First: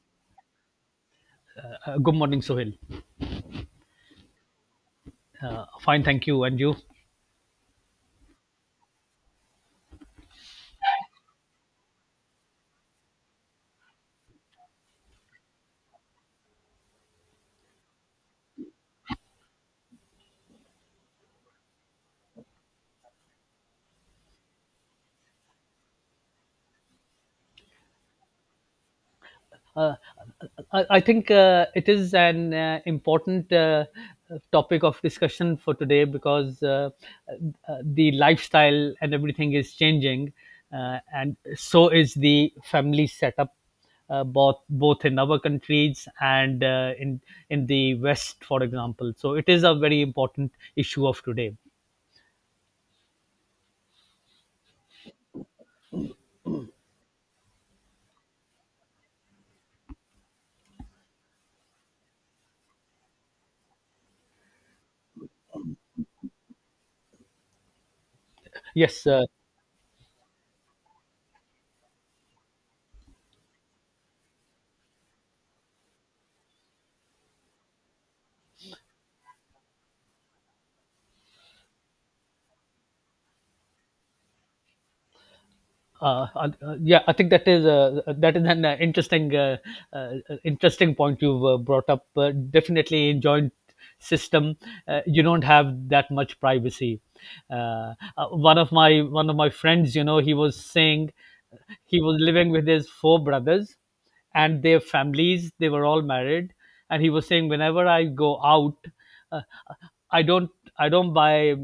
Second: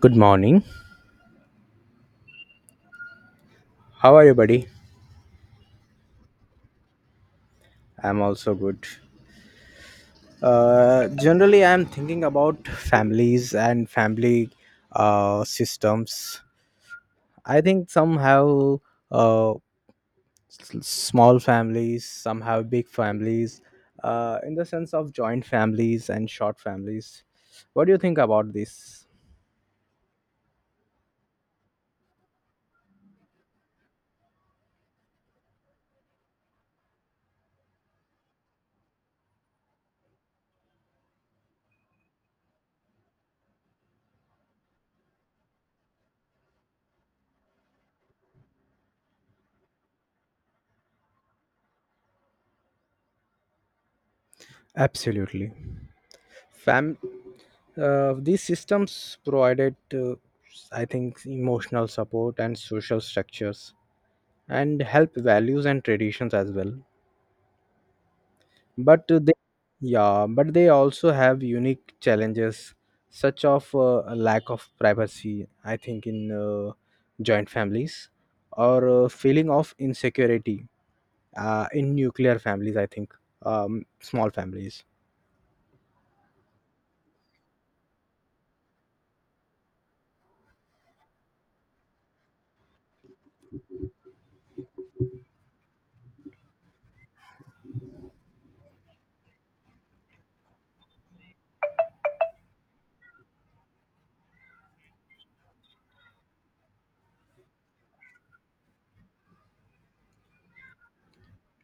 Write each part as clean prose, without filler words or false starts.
Good morning. Good morning, Sohail. How are you, buddy? Fine, thank you. And you? I'm also good. Generally, I'm thinking about families and family systems. I think some have uh, small families, some have big families, in the sense of joint families and short families. What do you think about this? Uh, I think it is an important topic of discussion for today because the lifestyle and everything is changing, and so is the family setup, both in our countries and in in the West, for example. So it is a very important issue of today. Absolutely. Fam- these systems provided, I think, emotional support and social structures and help values and traditions as well, but Yes, uh, they yeah but they also have unique challenges such of a lack of privacy, I think, in joint families, or feeling of insecurity in nuclear families, I think, um, small families. uh, uh, uh, yeah, I think that is an interesting uh, interesting point you've brought up. Definitely, in joint system, you don't have that much privacy. One of my friends, you know, he was saying he was living with his four brothers and their families. They were all married, and he was saying, whenever I go out, uh, I don't buy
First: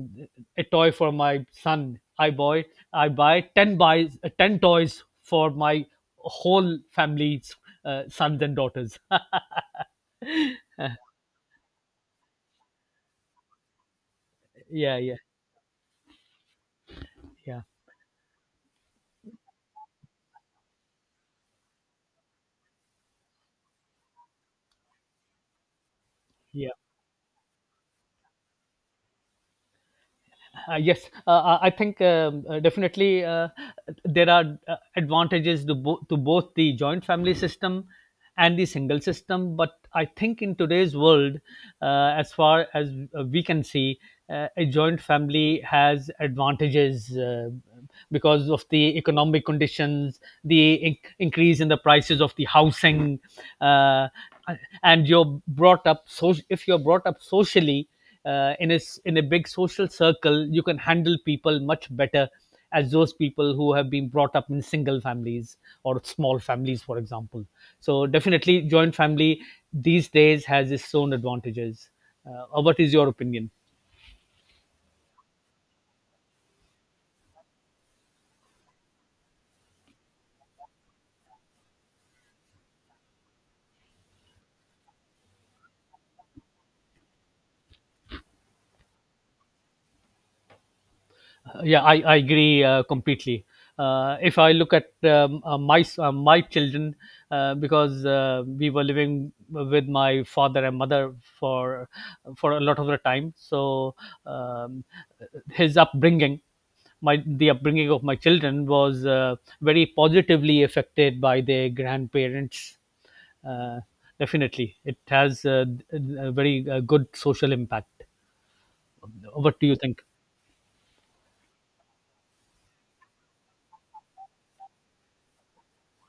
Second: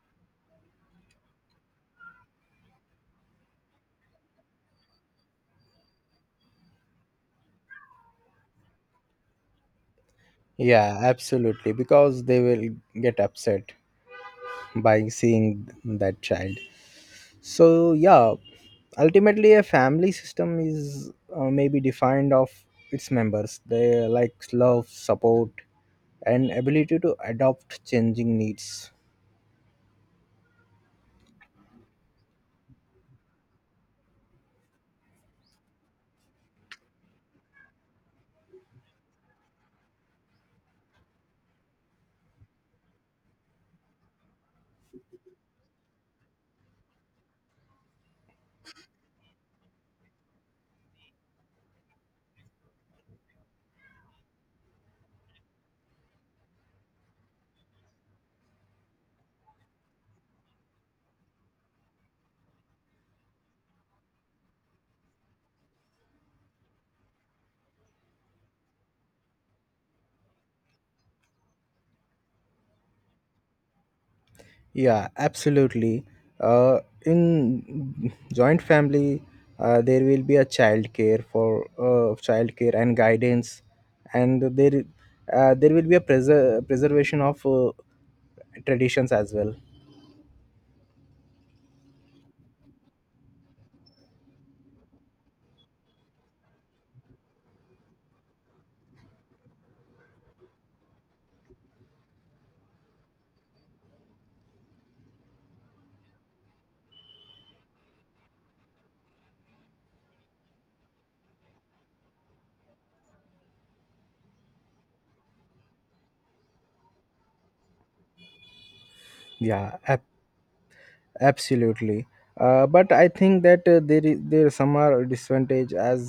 a toy for my son. I buy ten toys for my whole family's sons and daughters. Yeah, absolutely, because they will get upset yeah, by yeah, seeing that child. yeah, So, yeah, ultimately a family system is maybe defined of its members, they like love, support, and yeah. ability to adopt changing needs. Yes, I think definitely there are advantages to both the joint family system and the single system. But I think in today's world, as far as we can see, a joint family has advantages because of the economic conditions, the increase in the prices of the housing, uh, and you're brought up, so if you're brought up socially uh, in a in a big social circle, you can handle people much better as those people who have been brought up in single families or small families, for example. So definitely joint family these days has its own advantages. What is your opinion? Yeah, absolutely. uh, in joint family, there will be a child care for child care and guidance, and there there will be a preservation of traditions as well. Yeah, I agree completely. If I look at my children, because we were living with my father and mother for for a lot of the time, so um, his upbringing, my the upbringing of my children was very positively affected by their grandparents. Uh, definitely, it has a very good social impact. What do yeah you think? ab- Absolutely, but I think that there is there some are disadvantage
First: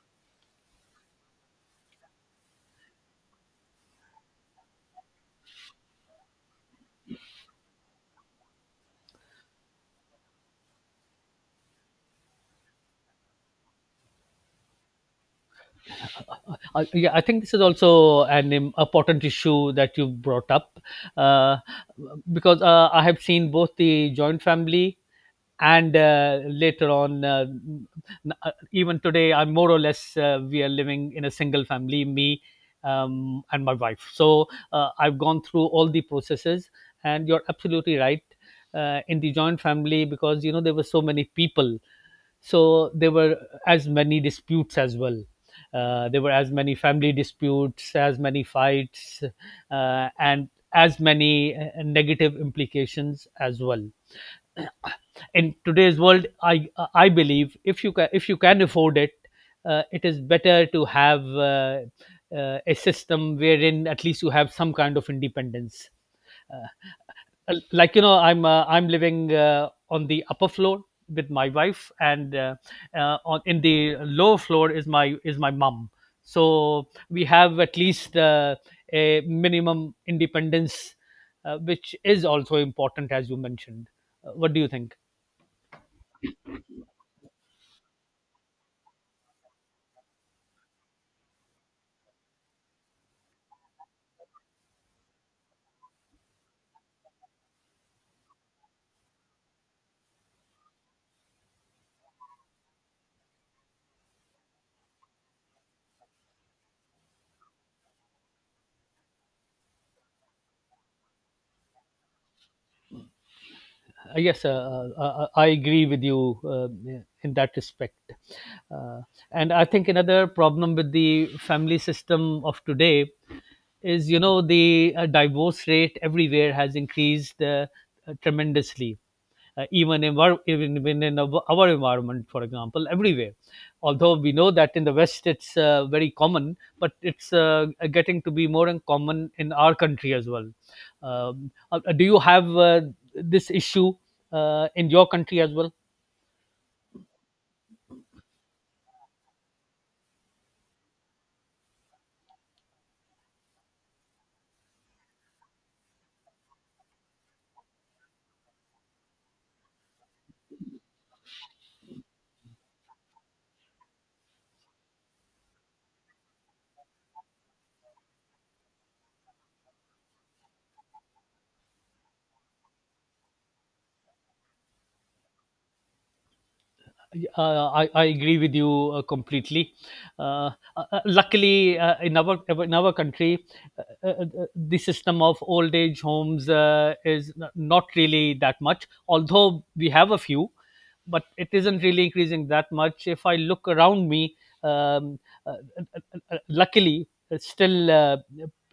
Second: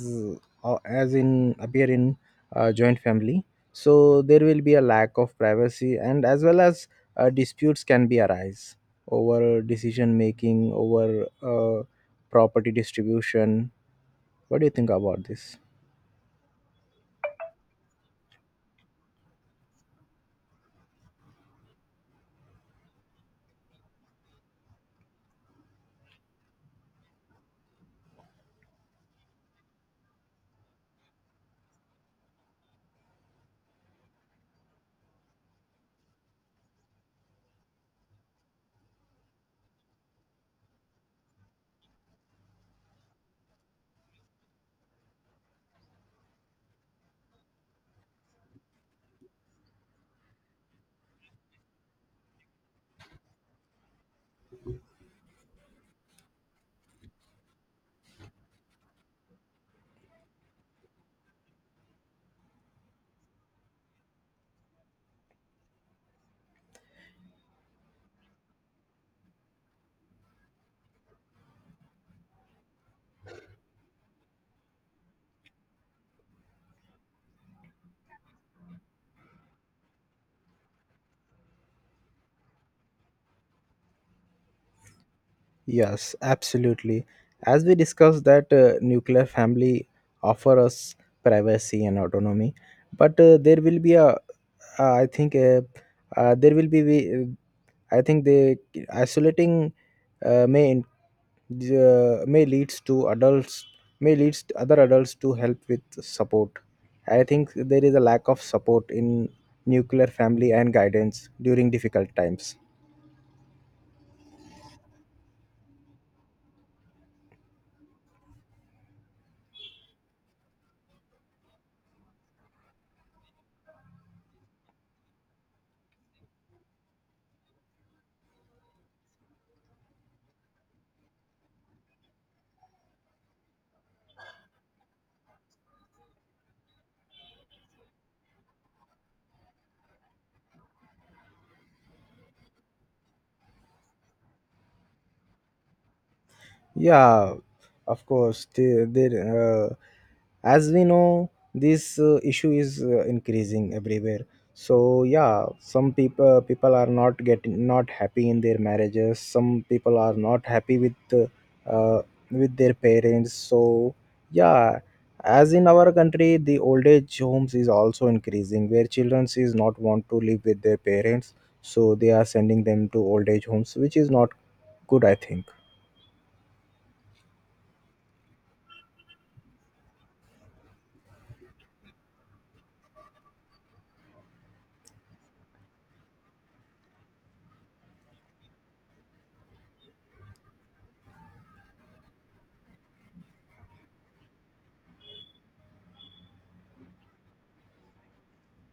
as in appear in joint family. So there will be a lack of privacy, and as well as disputes can be arise over decision making, over property distribution. What do you think about this? Yeah, I think this is also an important issue that you brought up uh, because I have seen both the joint family and even today, I'm more or less we are living in a single family. Me and my wife. So I've gone through all the processes, and you're absolutely right. In the joint family, because you know there were so many people, so there were as many disputes as well. There were as many family disputes, as many fights, and as many negative implications as well. In today's world, I believe if you can, if you can afford it, it is better to have uh, a system wherein at least you have some kind of independence. uh, like you know, I'm living on the upper floor with my wife, and on in the lower floor is my mom. So we have at least a minimum independence, which is also important, as you mentioned. What do you think? Yes, absolutely. As we discussed that nuclear family offer us privacy and autonomy, but there will be a, I think there will be, I think the isolating uh, may in- may leads to adults, may leads to other adults to help with support. I think there is a lack of support in nuclear family and guidance during difficult times. Yes, I agree with you in that respect. Uh, and I think another problem with the family system of today is, you know, the divorce rate everywhere has increased tremendously, even in our environment, for example, everywhere. Although we know that in the West it's very common, but it's getting to be more and common in our country as well. Do you have this issue in your country as well? Yeah, of course. As we know, this issue is increasing everywhere. So yeah, some people are not getting not happy in their marriages. Some people are not happy uh, with their parents. So yeah, as in our country, the old age homes is also increasing, where children is not want to live with their parents. So they are sending them to old age homes, which is not good, I think. I agree with you completely. Luckily, in our country, uh, uh, the system of old age homes is not really that much. Although we have a few, but it isn't really increasing that much. If I look around me, um, uh, uh, luckily, it's still uh,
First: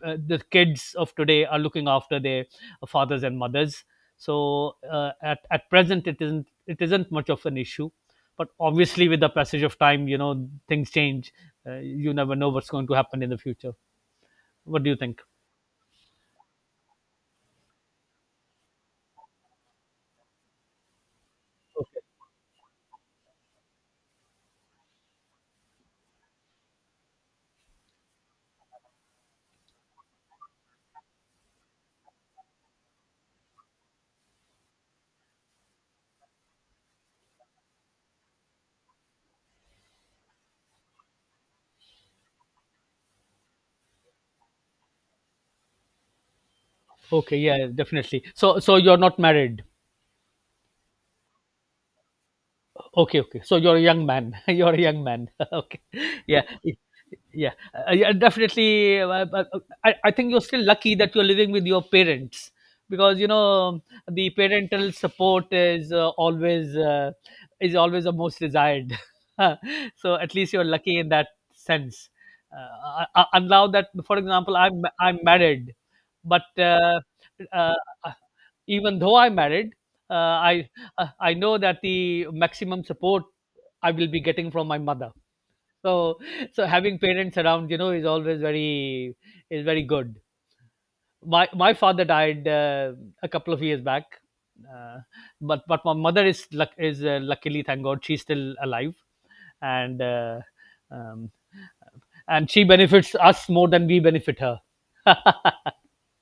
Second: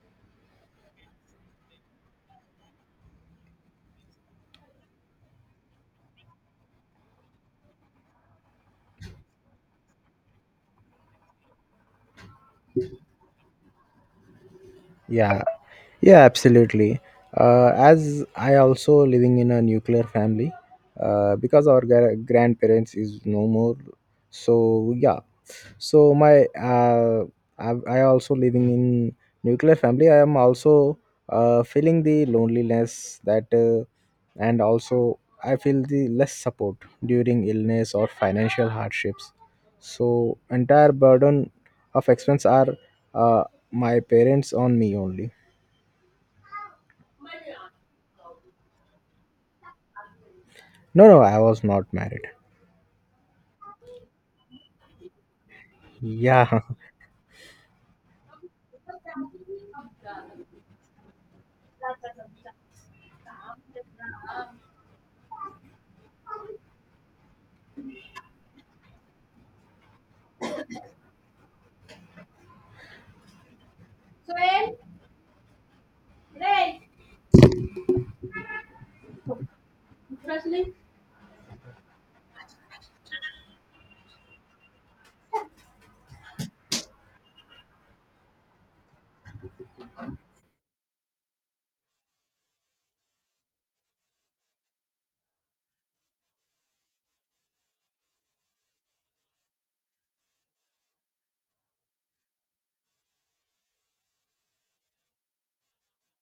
uh, the kids of today are looking after their fathers and mothers. So at present, it isn't, it isn't much of an issue, but obviously with the passage of time, you know, things change. You never know what's going to happen in the future. What do you think? Yeah, yeah, absolutely. As I also living in a nuclear family, because our Okay, grandparents is no more. So yeah, so my I also living in nuclear family. I am also feeling the loneliness that, and also I feel the less support during illness or financial hardships. So entire burden of expense are uh, my parents on me only. okay, yeah, definitely. So so you're not married? No, no, I was not married. Okay, okay, so you're a young man. You're a young man. Okay, yeah. Yeah. Yeah, yeah, definitely. I think you're still lucky that you're living with your parents, because you know, the parental support is always is always the most desired. So at least you're lucky in that sense. And now that, for example, i'm married, but uh, uh, even though I'm married, uh, i I know that the maximum support I will be getting from my mother. So so having parents around, you know, is always very is very good. My father died a couple of years back. uh, but my mother is luckily, thank god, she's still alive. And um, and she benefits us more than we benefit her.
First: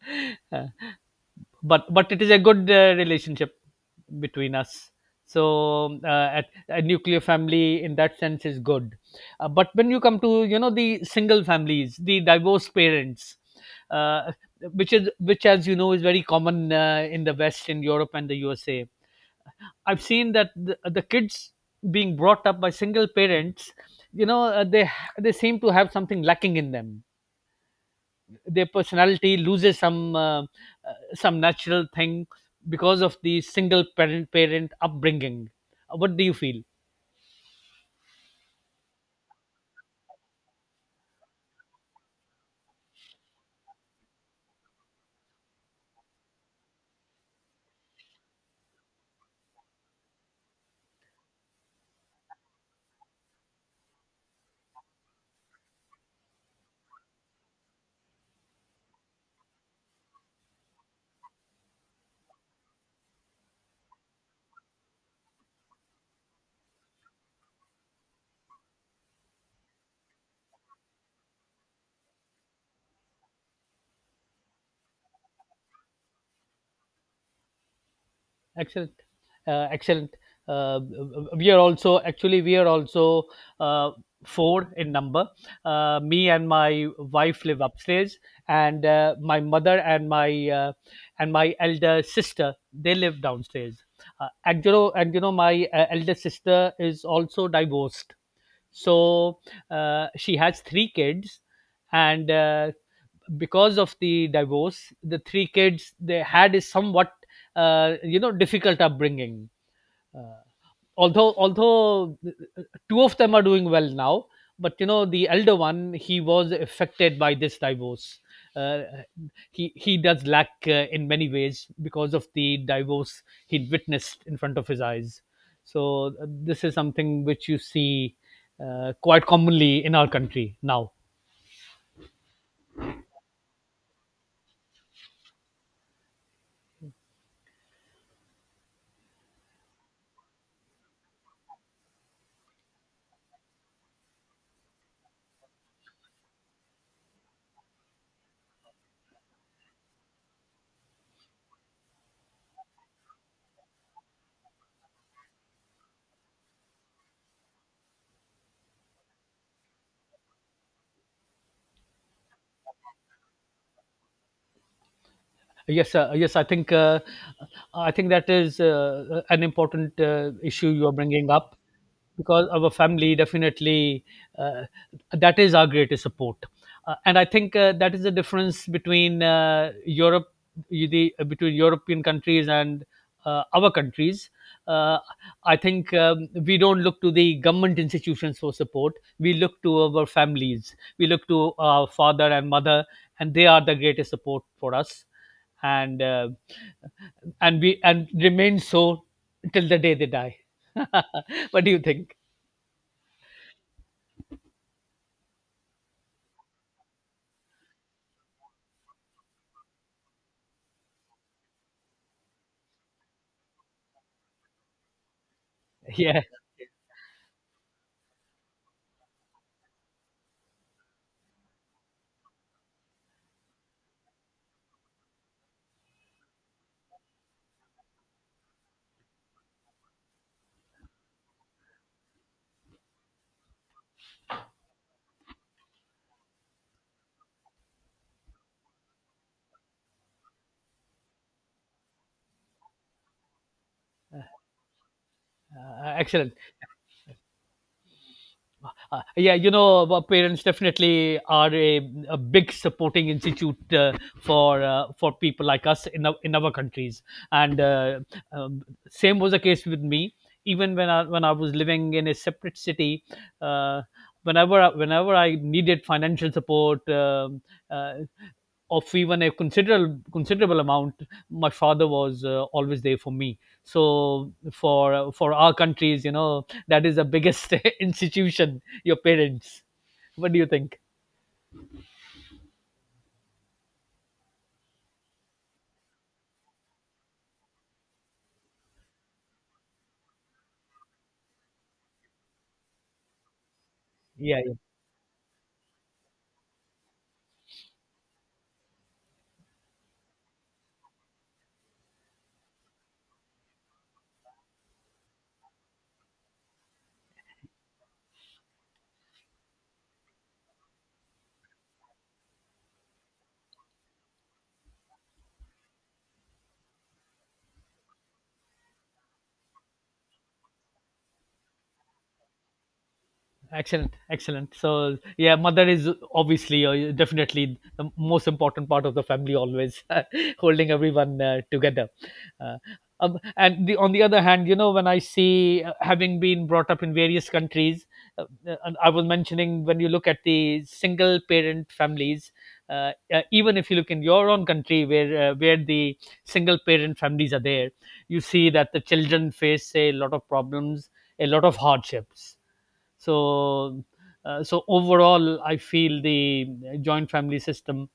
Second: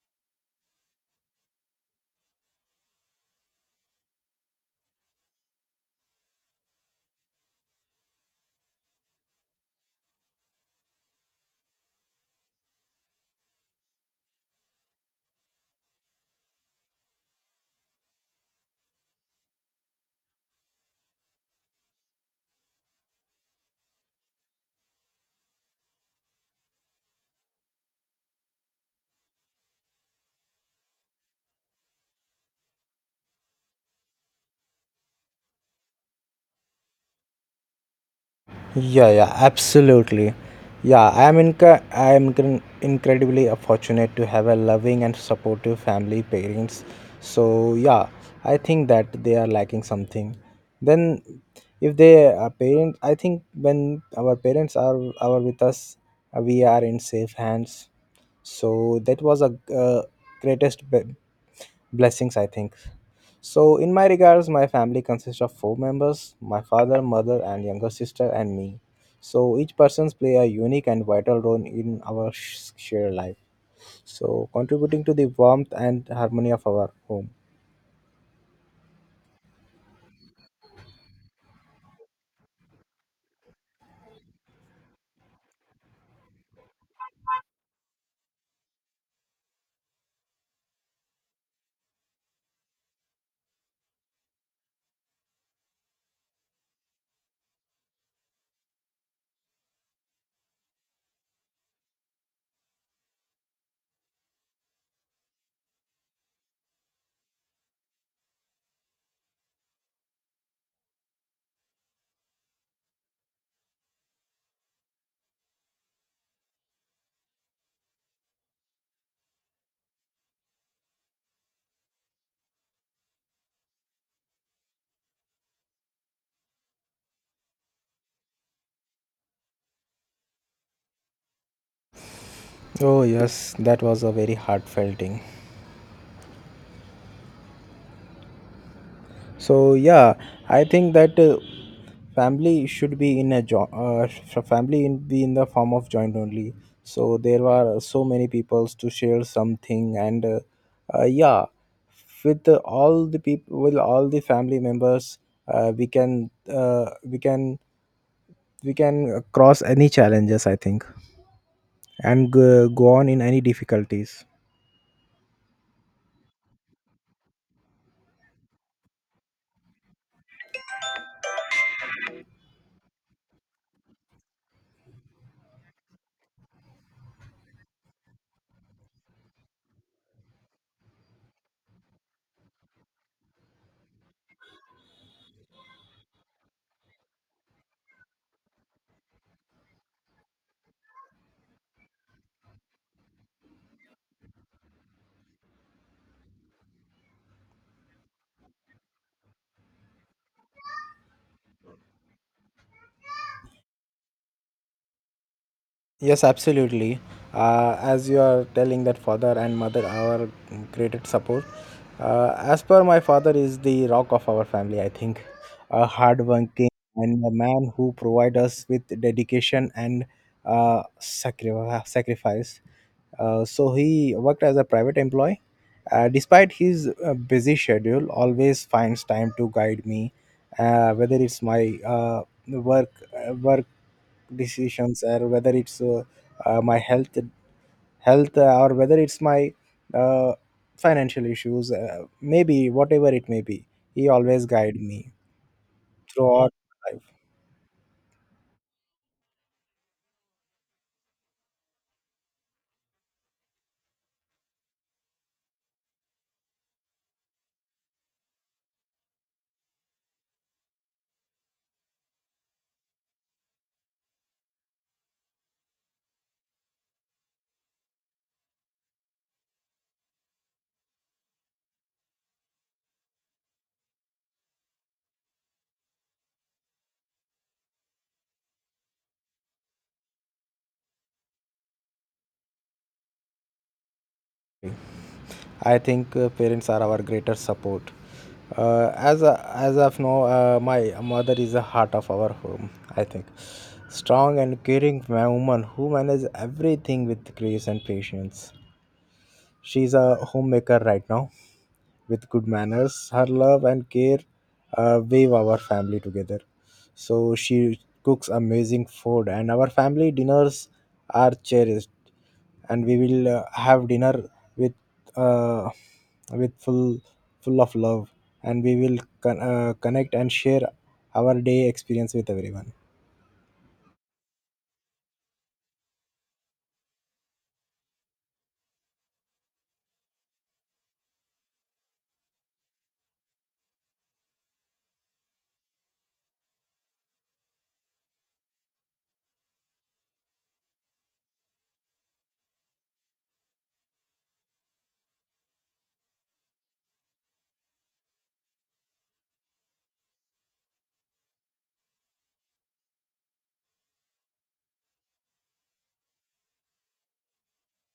But it is a good relationship between us. So a nuclear family in that sense is good. But when you come to, you know, the single families, the divorced parents, uh, which as you know is very common in the west, in europe and the usa, I've seen that the kids being brought up by single parents, you know, they seem to have something lacking in them. Their personality loses some natural thing, because of the single parent upbringing. What do you feel? Yeah, yeah, absolutely. Yeah, I am inc- I am incre- incredibly fortunate to have a loving and supportive family, parents. So yeah, I think that they are lacking something. Then, if they are parents, I think when our parents are with us, we are in safe hands. So that was a uh, greatest blessings, I think. So, in my regards, my family consists of four members: my father, mother, and younger sister, and me. So, each person's play a unique and vital role in our shared life. So, contributing to the warmth and harmony of our home. Excellent, excellent. uh, we are also, actually, we are also uh, four in number. Me and my wife live upstairs, and my mother and my elder sister, they live downstairs. And you know, my elder sister is also divorced. So she has three kids, and because of the divorce, the three kids they had is somewhat you know, difficult upbringing. Although although two of them are doing well now, but you know, the elder one, he was affected by this divorce. Uh, he he does lack in many ways because of the divorce he witnessed in front of his eyes. So this is something which you see quite commonly in our country now. Oh, yes, that was a very heartfelt thing. So, yeah, I think that family should be in a joint family, in be in the form of joint only, so there are so many peoples to share something, and yeah, with the, all the people, with all the family members we can uh, we can we can cross any challenges, I think, and go on in any difficulties. Yes, yes. I think that is an important issue you are bringing up, because our family definitely, uh, that is our greatest support, and I think that is the difference between Europe, the between European countries and our countries. Uh, I think we don't look to the government institutions for support. We look to our families. We look to our father and mother, and they are the greatest support for us, and uh, and we and remain so till the day they die. What do you think? Yes, absolutely. As you are telling that father and mother are created support. As per my father is the rock of our family, I think. A Yeah, hardworking and a man who provide us with dedication and sacrifice. So he worked as a private employee. Despite his busy schedule, always finds time to guide me, whether it's my work, work decisions, or whether it's my health, or whether it's my uh, financial issues, maybe whatever it may be, he always guide me excellent. throughout life. Yeah, you know, our parents definitely are a big supporting institute for people like us in our countries. And um, Same was the case with me. Even when I, when I was living in a separate city, uh, whenever whenever I needed financial support, uh, of even a considerable, considerable amount, my father was always there for me. So for our countries, you know, that is the biggest institution, your parents. What do you think? I think parents are our greater support. As a, as of now, my mother is the heart of our home, I think, Yeah, strong yeah. and caring woman who manages everything with grace and patience. She's a homemaker right now, with good manners. Her love and care wave our family together. So she cooks amazing food, and our family dinners are cherished. And we will have dinner with uh, with full of love, and we will connect and share our day experience with everyone. Excellent, excellent. So yeah, mother is obviously or definitely the most important part of the family. Always holding everyone together. Uh, and on the other hand, you know, when I see, having been brought up in various countries, and I was mentioning, when you look at the single parent families, even if you look in your own country, where the single parent families are there, you see that the children face a lot of problems, a lot of hardships. So, so overall, I feel the joint family system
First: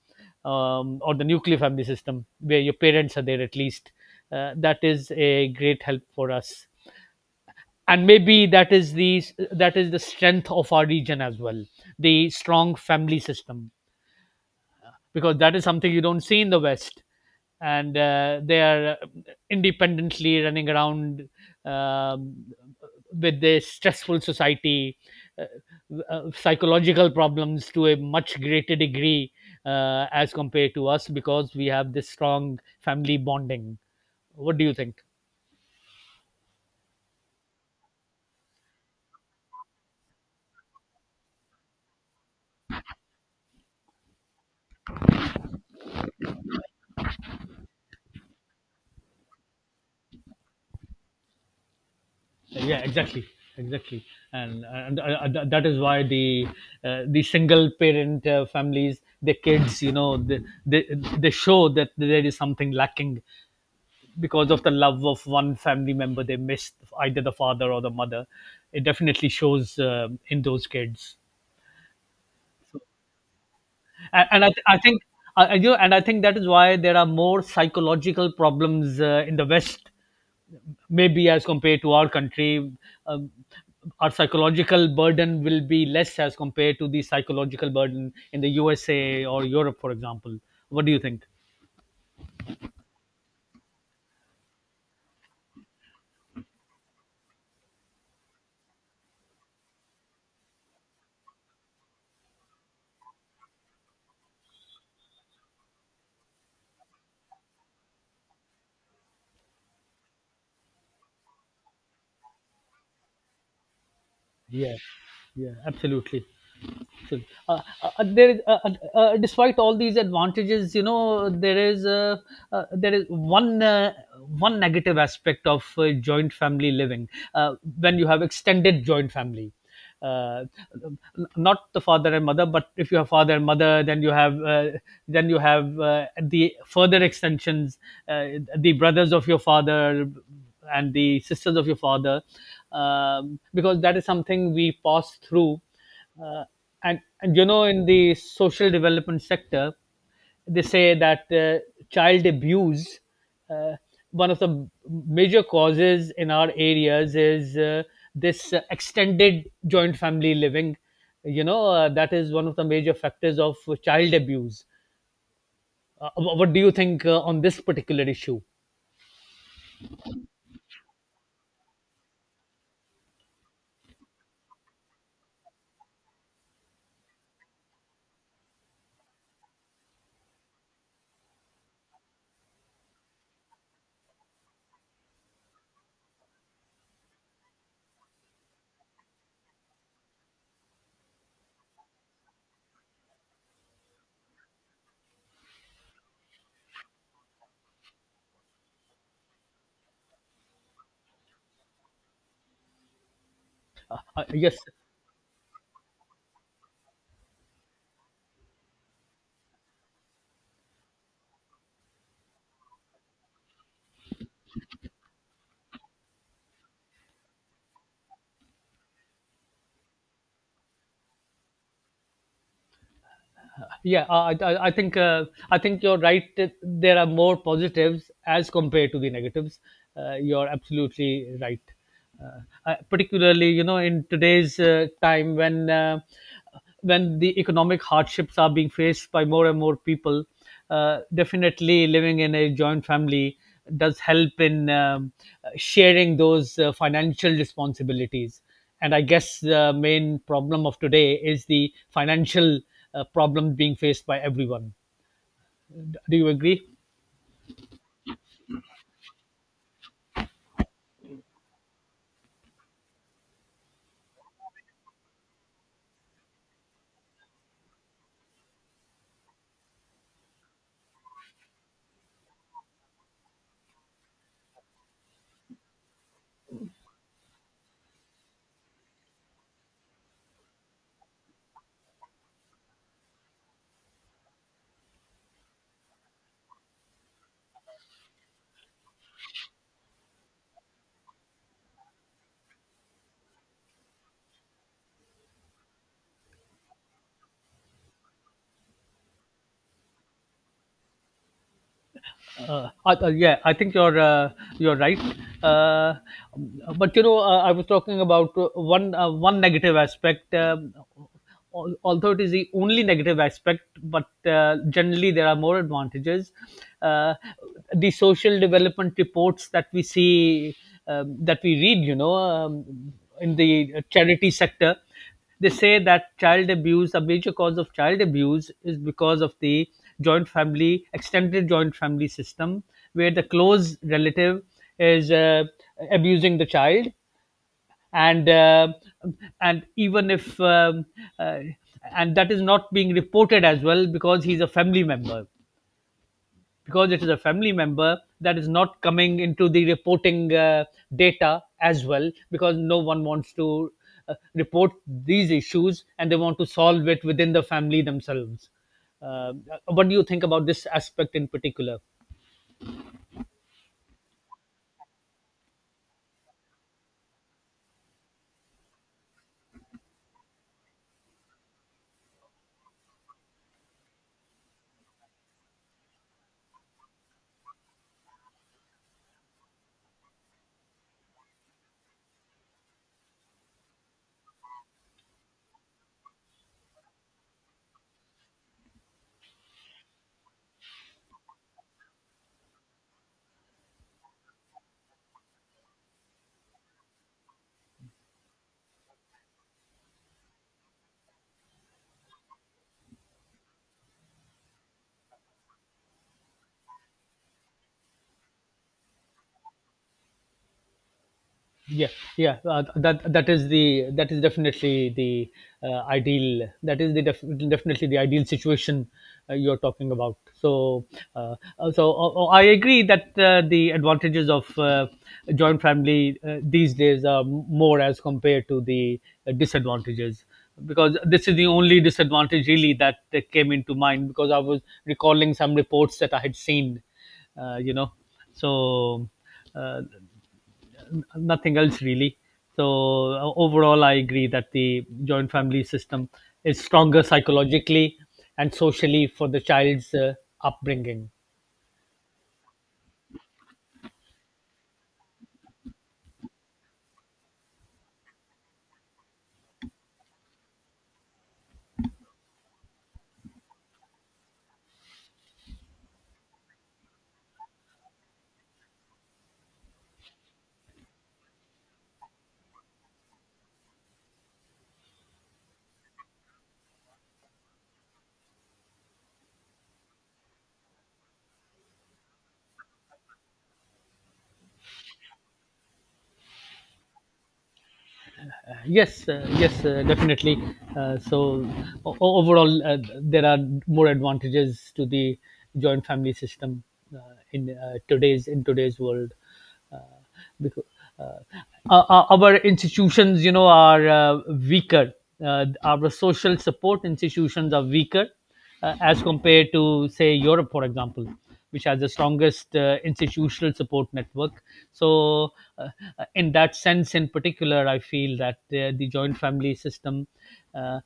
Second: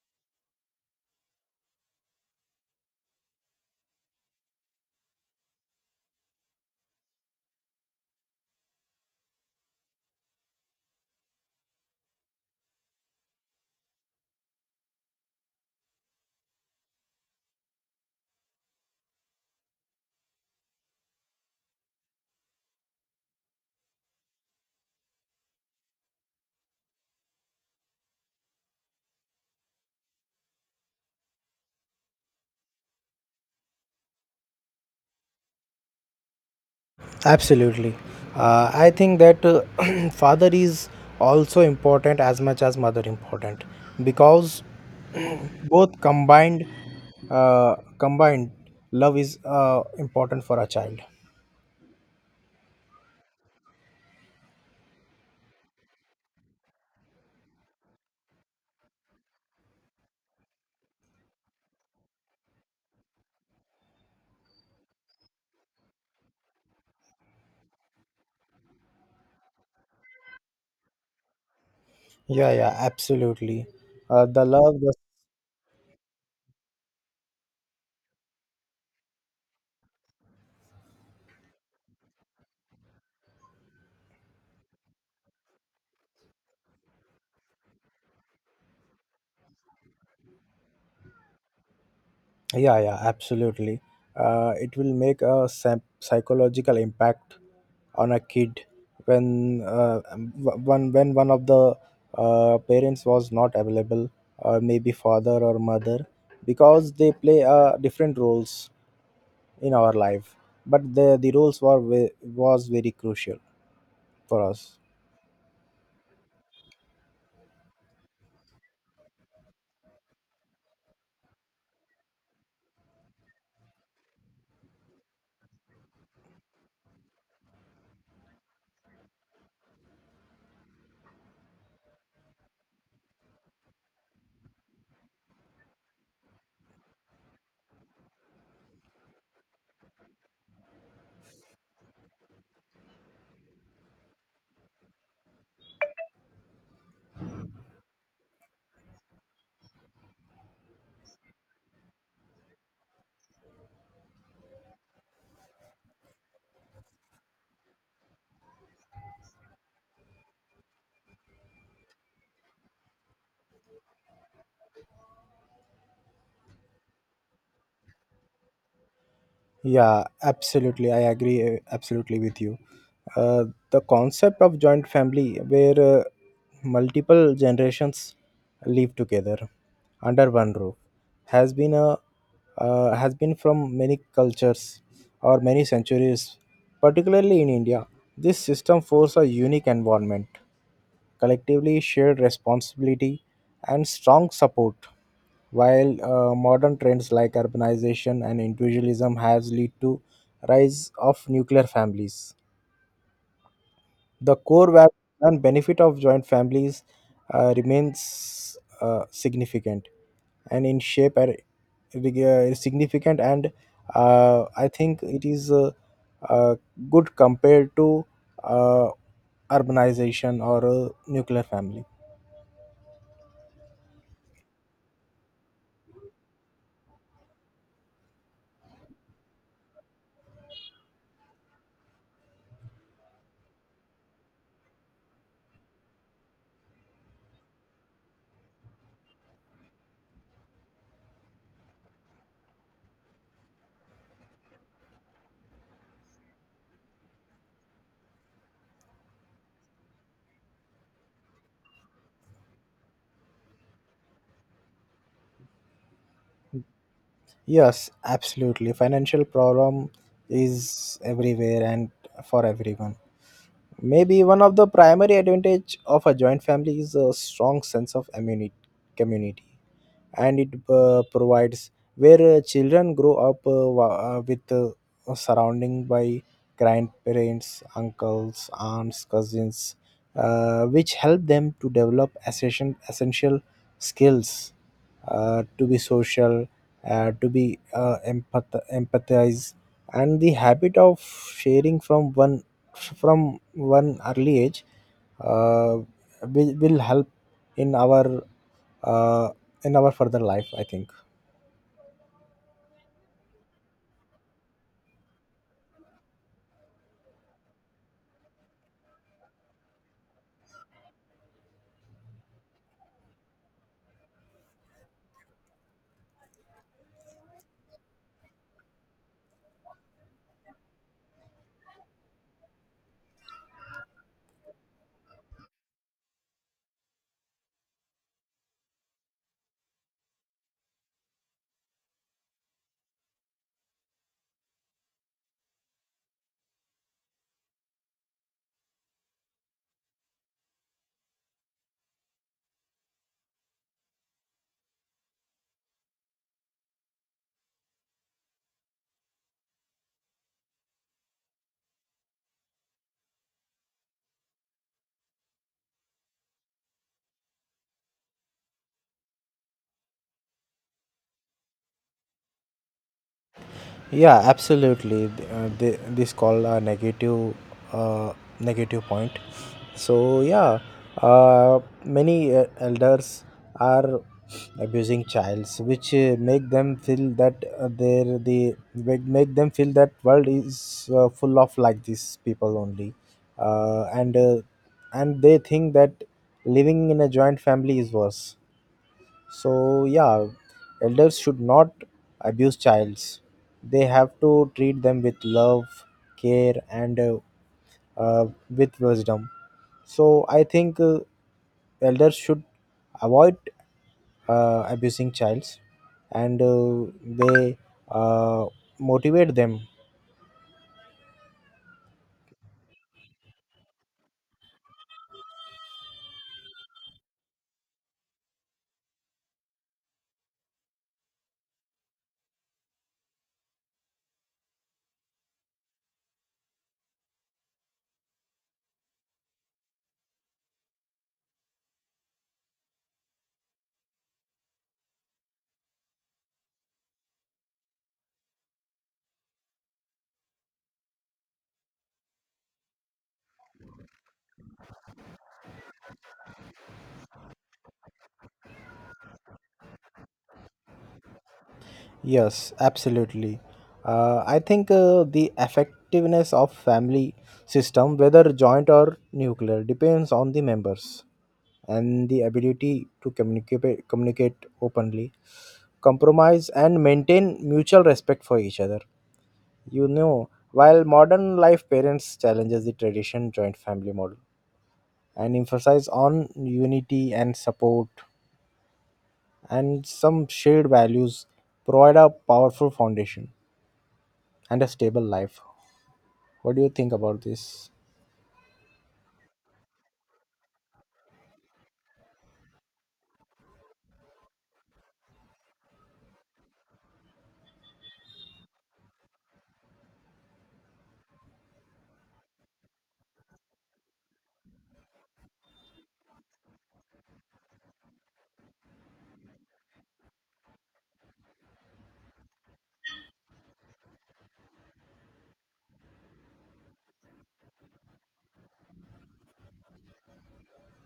or the nuclear family system, where your parents are there at least, that is a great help for us. And maybe that is the, that is the strength of our region as well, the strong family system, because that is something you don't see in the West. And they are independently running around um, with their stressful society, uh, psychological problems to a much greater degree as compared to us because we have this strong family bonding. What do you think? Absolutely. I think that father is also important as much as mother important, because both combined combined love is important for a child. Yeah, exactly, exactly. And that is why the single parent families, their kids, they they show that there is something lacking because of the love of one family member they missed, either the father or the mother. It definitely shows in those kids. Yeah, yeah, absolutely. And The I love, the think, and I think that is why there are more psychological problems in the West, maybe as compared to our country. um, our psychological burden will be less as compared to the psychological burden in the USA or Europe, for example. What do you think? yeah, yeah, absolutely. It will make a psychological impact on a kid when w- one when one of the parents was not available, or maybe father or mother, because they play different roles in our life, but the roles were was very crucial for Yeah, us. yeah, absolutely. Actually, there is, despite all these advantages, you know, there is one one negative aspect of joint family living, uh, when you have extended joint family. Uh, n- Not the father and mother, but if you have father and mother, then you have the further extensions, uh, the brothers of your father and the sisters of your father, because that is something we pass through. Uh, and, and you know, in the social development sector, they say that child abuse, uh, one of the major causes in our areas is this extended joint family living. You know, that is one of the major factors of child abuse. What do you think on this particular issue? Yeah, absolutely. I agree absolutely with you. Uh, the concept of joint family, where multiple generations live together under one roof, has been a has been from many cultures or many centuries, particularly in India. This system forces a unique environment, collectively shared responsibility, and strong support. While modern trends like urbanization and individualism has led to rise of nuclear families, the Yes. core value and benefit of joint families remains significant and in shape are significant, and I think it is uh, good compared to uh, urbanization or a nuclear family. Yeah, I I think you're right. that There are more positives as compared to the negatives. You're absolutely right. Particularly, you know, in today's time when the economic hardships are being faced by more and more people, definitely living in a joint family does help in sharing those financial responsibilities. And I guess the main problem of today is the financial problem being faced by everyone. Do you agree? Yes, absolutely. Financial problem is everywhere, and for everyone. Maybe one of the primary advantage of a joint family is a strong sense of community, and it provides where children grow up with surrounding by grandparents, uncles, aunts, cousins, which help them to develop essential skills to be social, to be empathize, and the habit of sharing from one early age uh, will help in our uh, in our further life, I think. Yeah, I think you're right. Uh, but you know, I was talking about one one negative aspect. Although it is the only negative aspect, but generally there are more advantages. Uh, the social development reports that we see, that we read, you know, in the charity sector. They say that child abuse, a major cause of child abuse is because of the joint family, extended joint family system, where the close relative is abusing the child, and uh, and even if uh, and that is not being reported as well because he's a family member, because it is a family member that is not coming into the reporting data as well, because no one wants to report these issues, and they want to solve it within the family themselves. Uh, what do you think about this aspect in particular? Yeah, absolutely. This called a negative, uh, negative point. So yeah, uh, many elders are abusing childs, which make them feel that they're the make them feel that world is full of like these people only, uh, and uh, and they think that living in a joint family is worse. So yeah, elders should not abuse childs, they have to treat them with love, care, and with wisdom. So I think elders should avoid abusing childs, and they uh, motivate them. Yeah, yeah. That is the, that is definitely the ideal, that is the def- definitely the ideal situation you're talking about. So I agree that the advantages of joint family these days are more as compared to the disadvantages, because this is the only disadvantage really that came into mind, because I was recalling some reports that I had seen, you know. So, uh, nothing else really. So, overall, I agree that the joint family system is stronger psychologically and socially for the child's upbringing. Yes, absolutely. I think the effectiveness of family system, whether joint or nuclear, depends on the members and the ability to communicate openly, compromise, and maintain mutual respect for each other. You know, while modern life parents challenges the tradition joint family model and emphasize on unity and support, and some shared values provide a powerful foundation and a stable life. What do you think about this? Yes, yes, definitely. So overall, there are more advantages to the joint family system uh, in today's, in today's world. Uh, because, uh, our institutions, you know, are weaker, our social support institutions are weaker as compared to, say, Europe, for example, which has the strongest institutional support network. So, uh, in that sense in particular, I feel that the joint family system uh, uh,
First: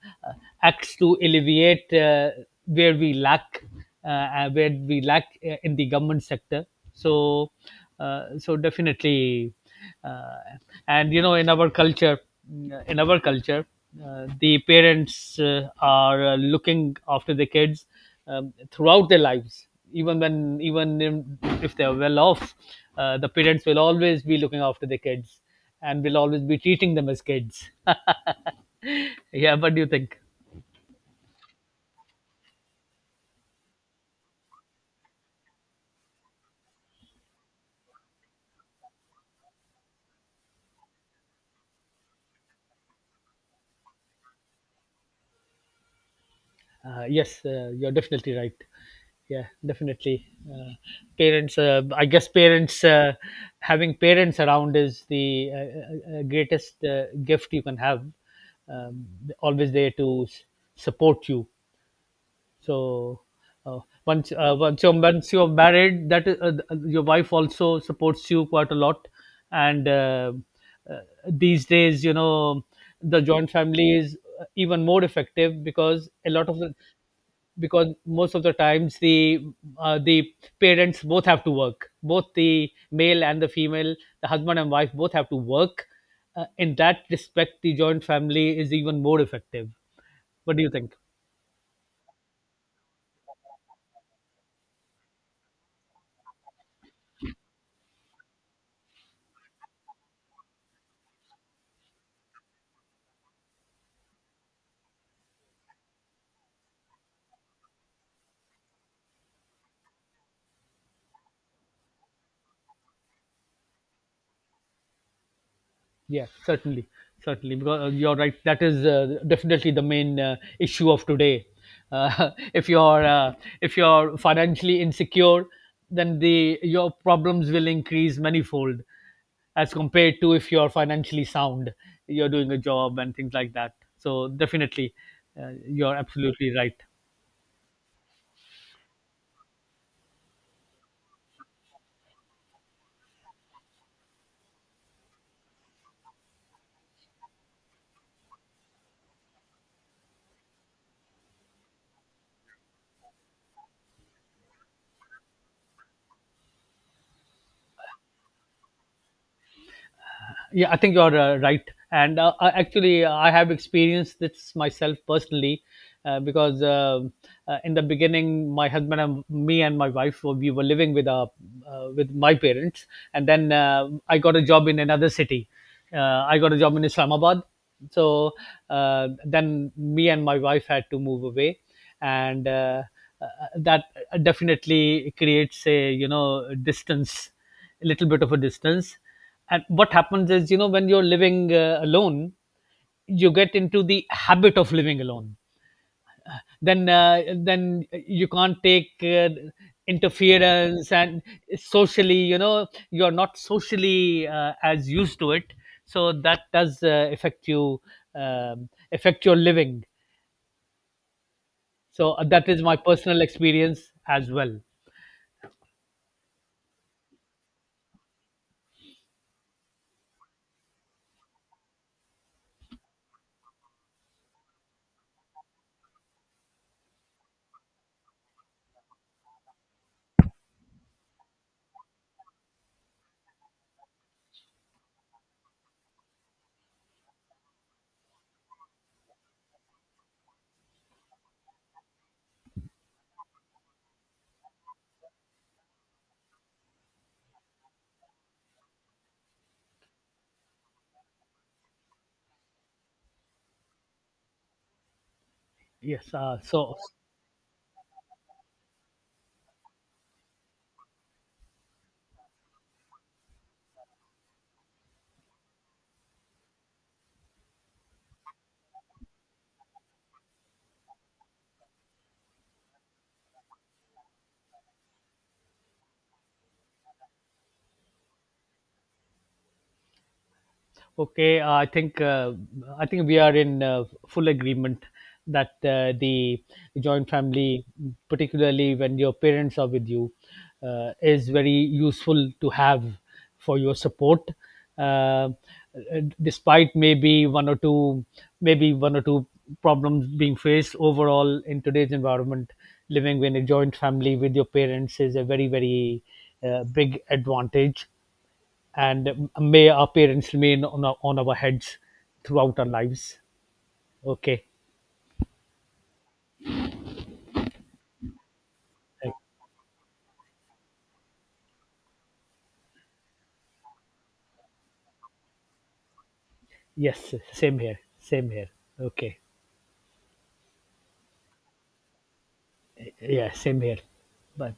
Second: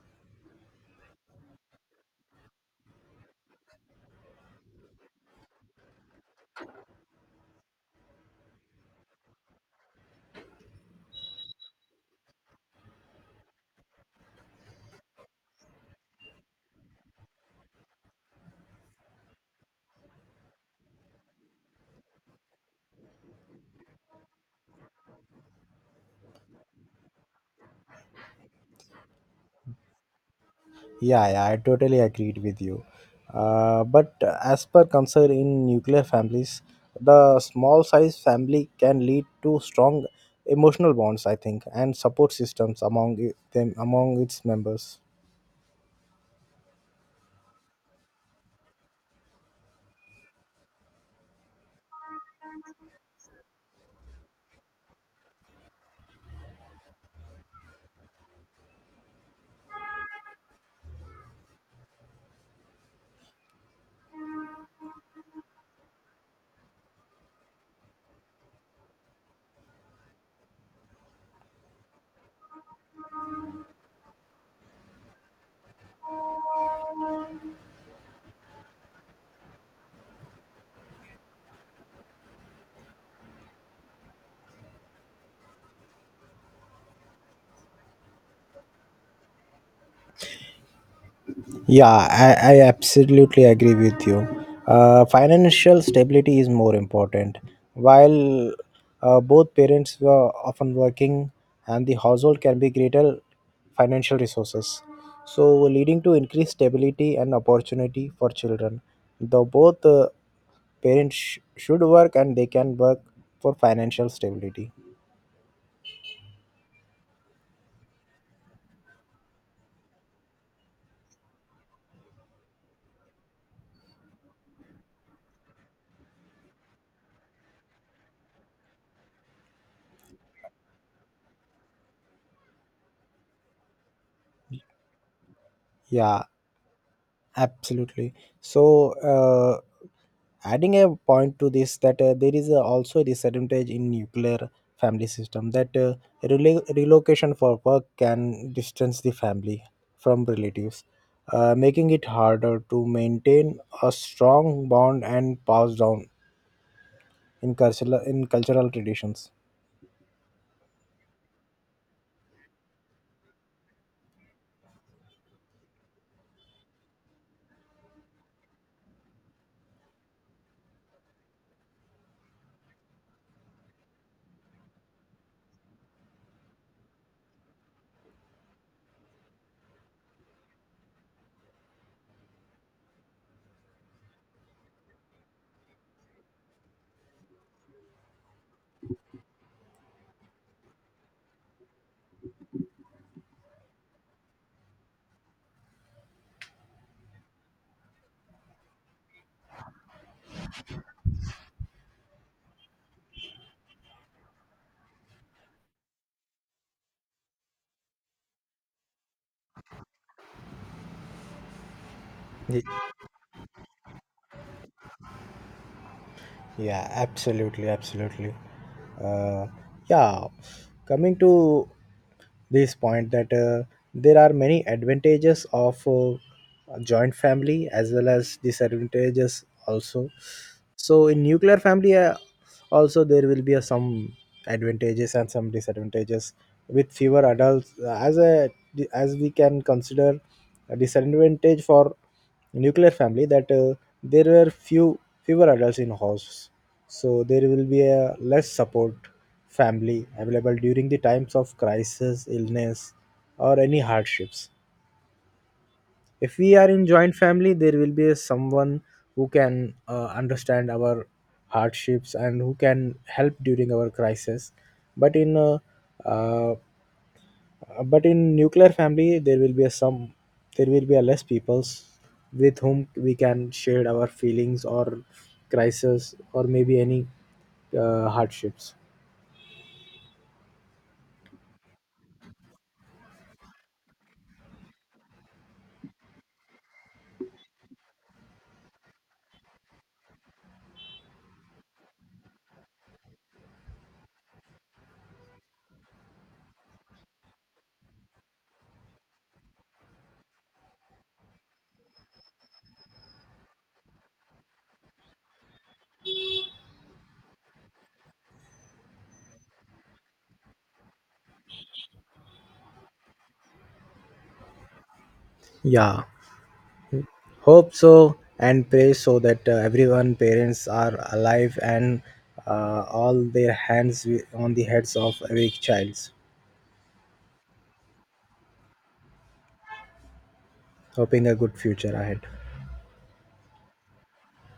acts to alleviate where we lack, where we lack in the government sector. So, so definitely, uh, and you know, in our culture, in our culture, the parents are looking after the kids throughout their lives, even when even in- if they are well off, the parents will always be looking after the kids and will always be treating them as kids yeah, what do you think? Yeah, yeah, I totally agreed with you. But as per concern in nuclear families, the small size family can lead to strong emotional bonds, I think, and support systems among them among its members. Yes, you're definitely right. Yeah, definitely. I guess parents, having parents around is the greatest gift you can have. Um, always there to support you. So, uh, once you're married, that is, your wife also supports you quite a lot. And uh, these days, you know, the joint family is even more effective because a lot of the because most of the times the parents both have to work, both the male and the female, the husband and wife both have to work. Uh, in that respect, the joint family is even more effective. What do you think? Yeah, I absolutely agree with you. Financial stability is more important. While both parents were often working, and the household can be greater financial resources. So, leading to increased stability and opportunity for children. Though both parents should work, and they can work for financial stability. Yeah, certainly, certainly, because you're right. That is definitely the main issue of today. Uh, if you're uh, if you're financially insecure, then the your problems will increase manifold as compared to, if you're financially sound, you're doing a job and things like that. So definitely, you're Yeah, absolutely right. absolutely. So, adding a point to this that there is also a disadvantage in nuclear family system, that relocation for work can distance the family from relatives, making it harder to maintain a strong bond and pass down in cultural traditions. Yeah, I think you're right. And actually, I have experienced this myself personally, because in the beginning, my husband and me and my wife we were living with with my parents, and then I got a job in another city. Uh, I got a job in Islamabad. So, then me and my wife had to move away, and uh, that definitely creates a, you know, distance, a little bit of a distance. And what happens is, you know, when you're living alone, you get into the habit of living alone. Then you can't take interference, and socially, you know, you're not socially as used to it. So that does affect you, affect your living. So, that is my personal experience as well. Yeah, absolutely, absolutely. Uh, yeah, coming to this point that there are many advantages of a joint family, as well as disadvantages also. So in nuclear family, also there will be a some advantages and some disadvantages. With fewer adults, as a as we can consider a disadvantage for nuclear family, that there were few fewer adults in house, so there will be a less support family available during the times of crisis, illness, or any hardships. Yes. If we are so. in joint family, there will be someone who can understand our hardships and who can help during our crisis, but in uh, uh, but in nuclear family, there will be a some, there will be a less peoples with whom we can share our feelings, or crisis, or maybe any hardships. Okay, I think we are in full agreement that the joint family, particularly when your parents are with you, is very useful to have for your support. Uh, despite maybe one or two, maybe one or two problems being faced overall in today's environment, living in a joint family with your parents is a very, very big advantage, and may our parents remain on on our heads throughout our lives. Okay. Yeah. Hope so, and pray Uh. so, that everyone parents are alive, and all their hands on the heads of every child, Yes, same here. Same here. Okay. hoping a good future ahead. Yeah, same here. Bye.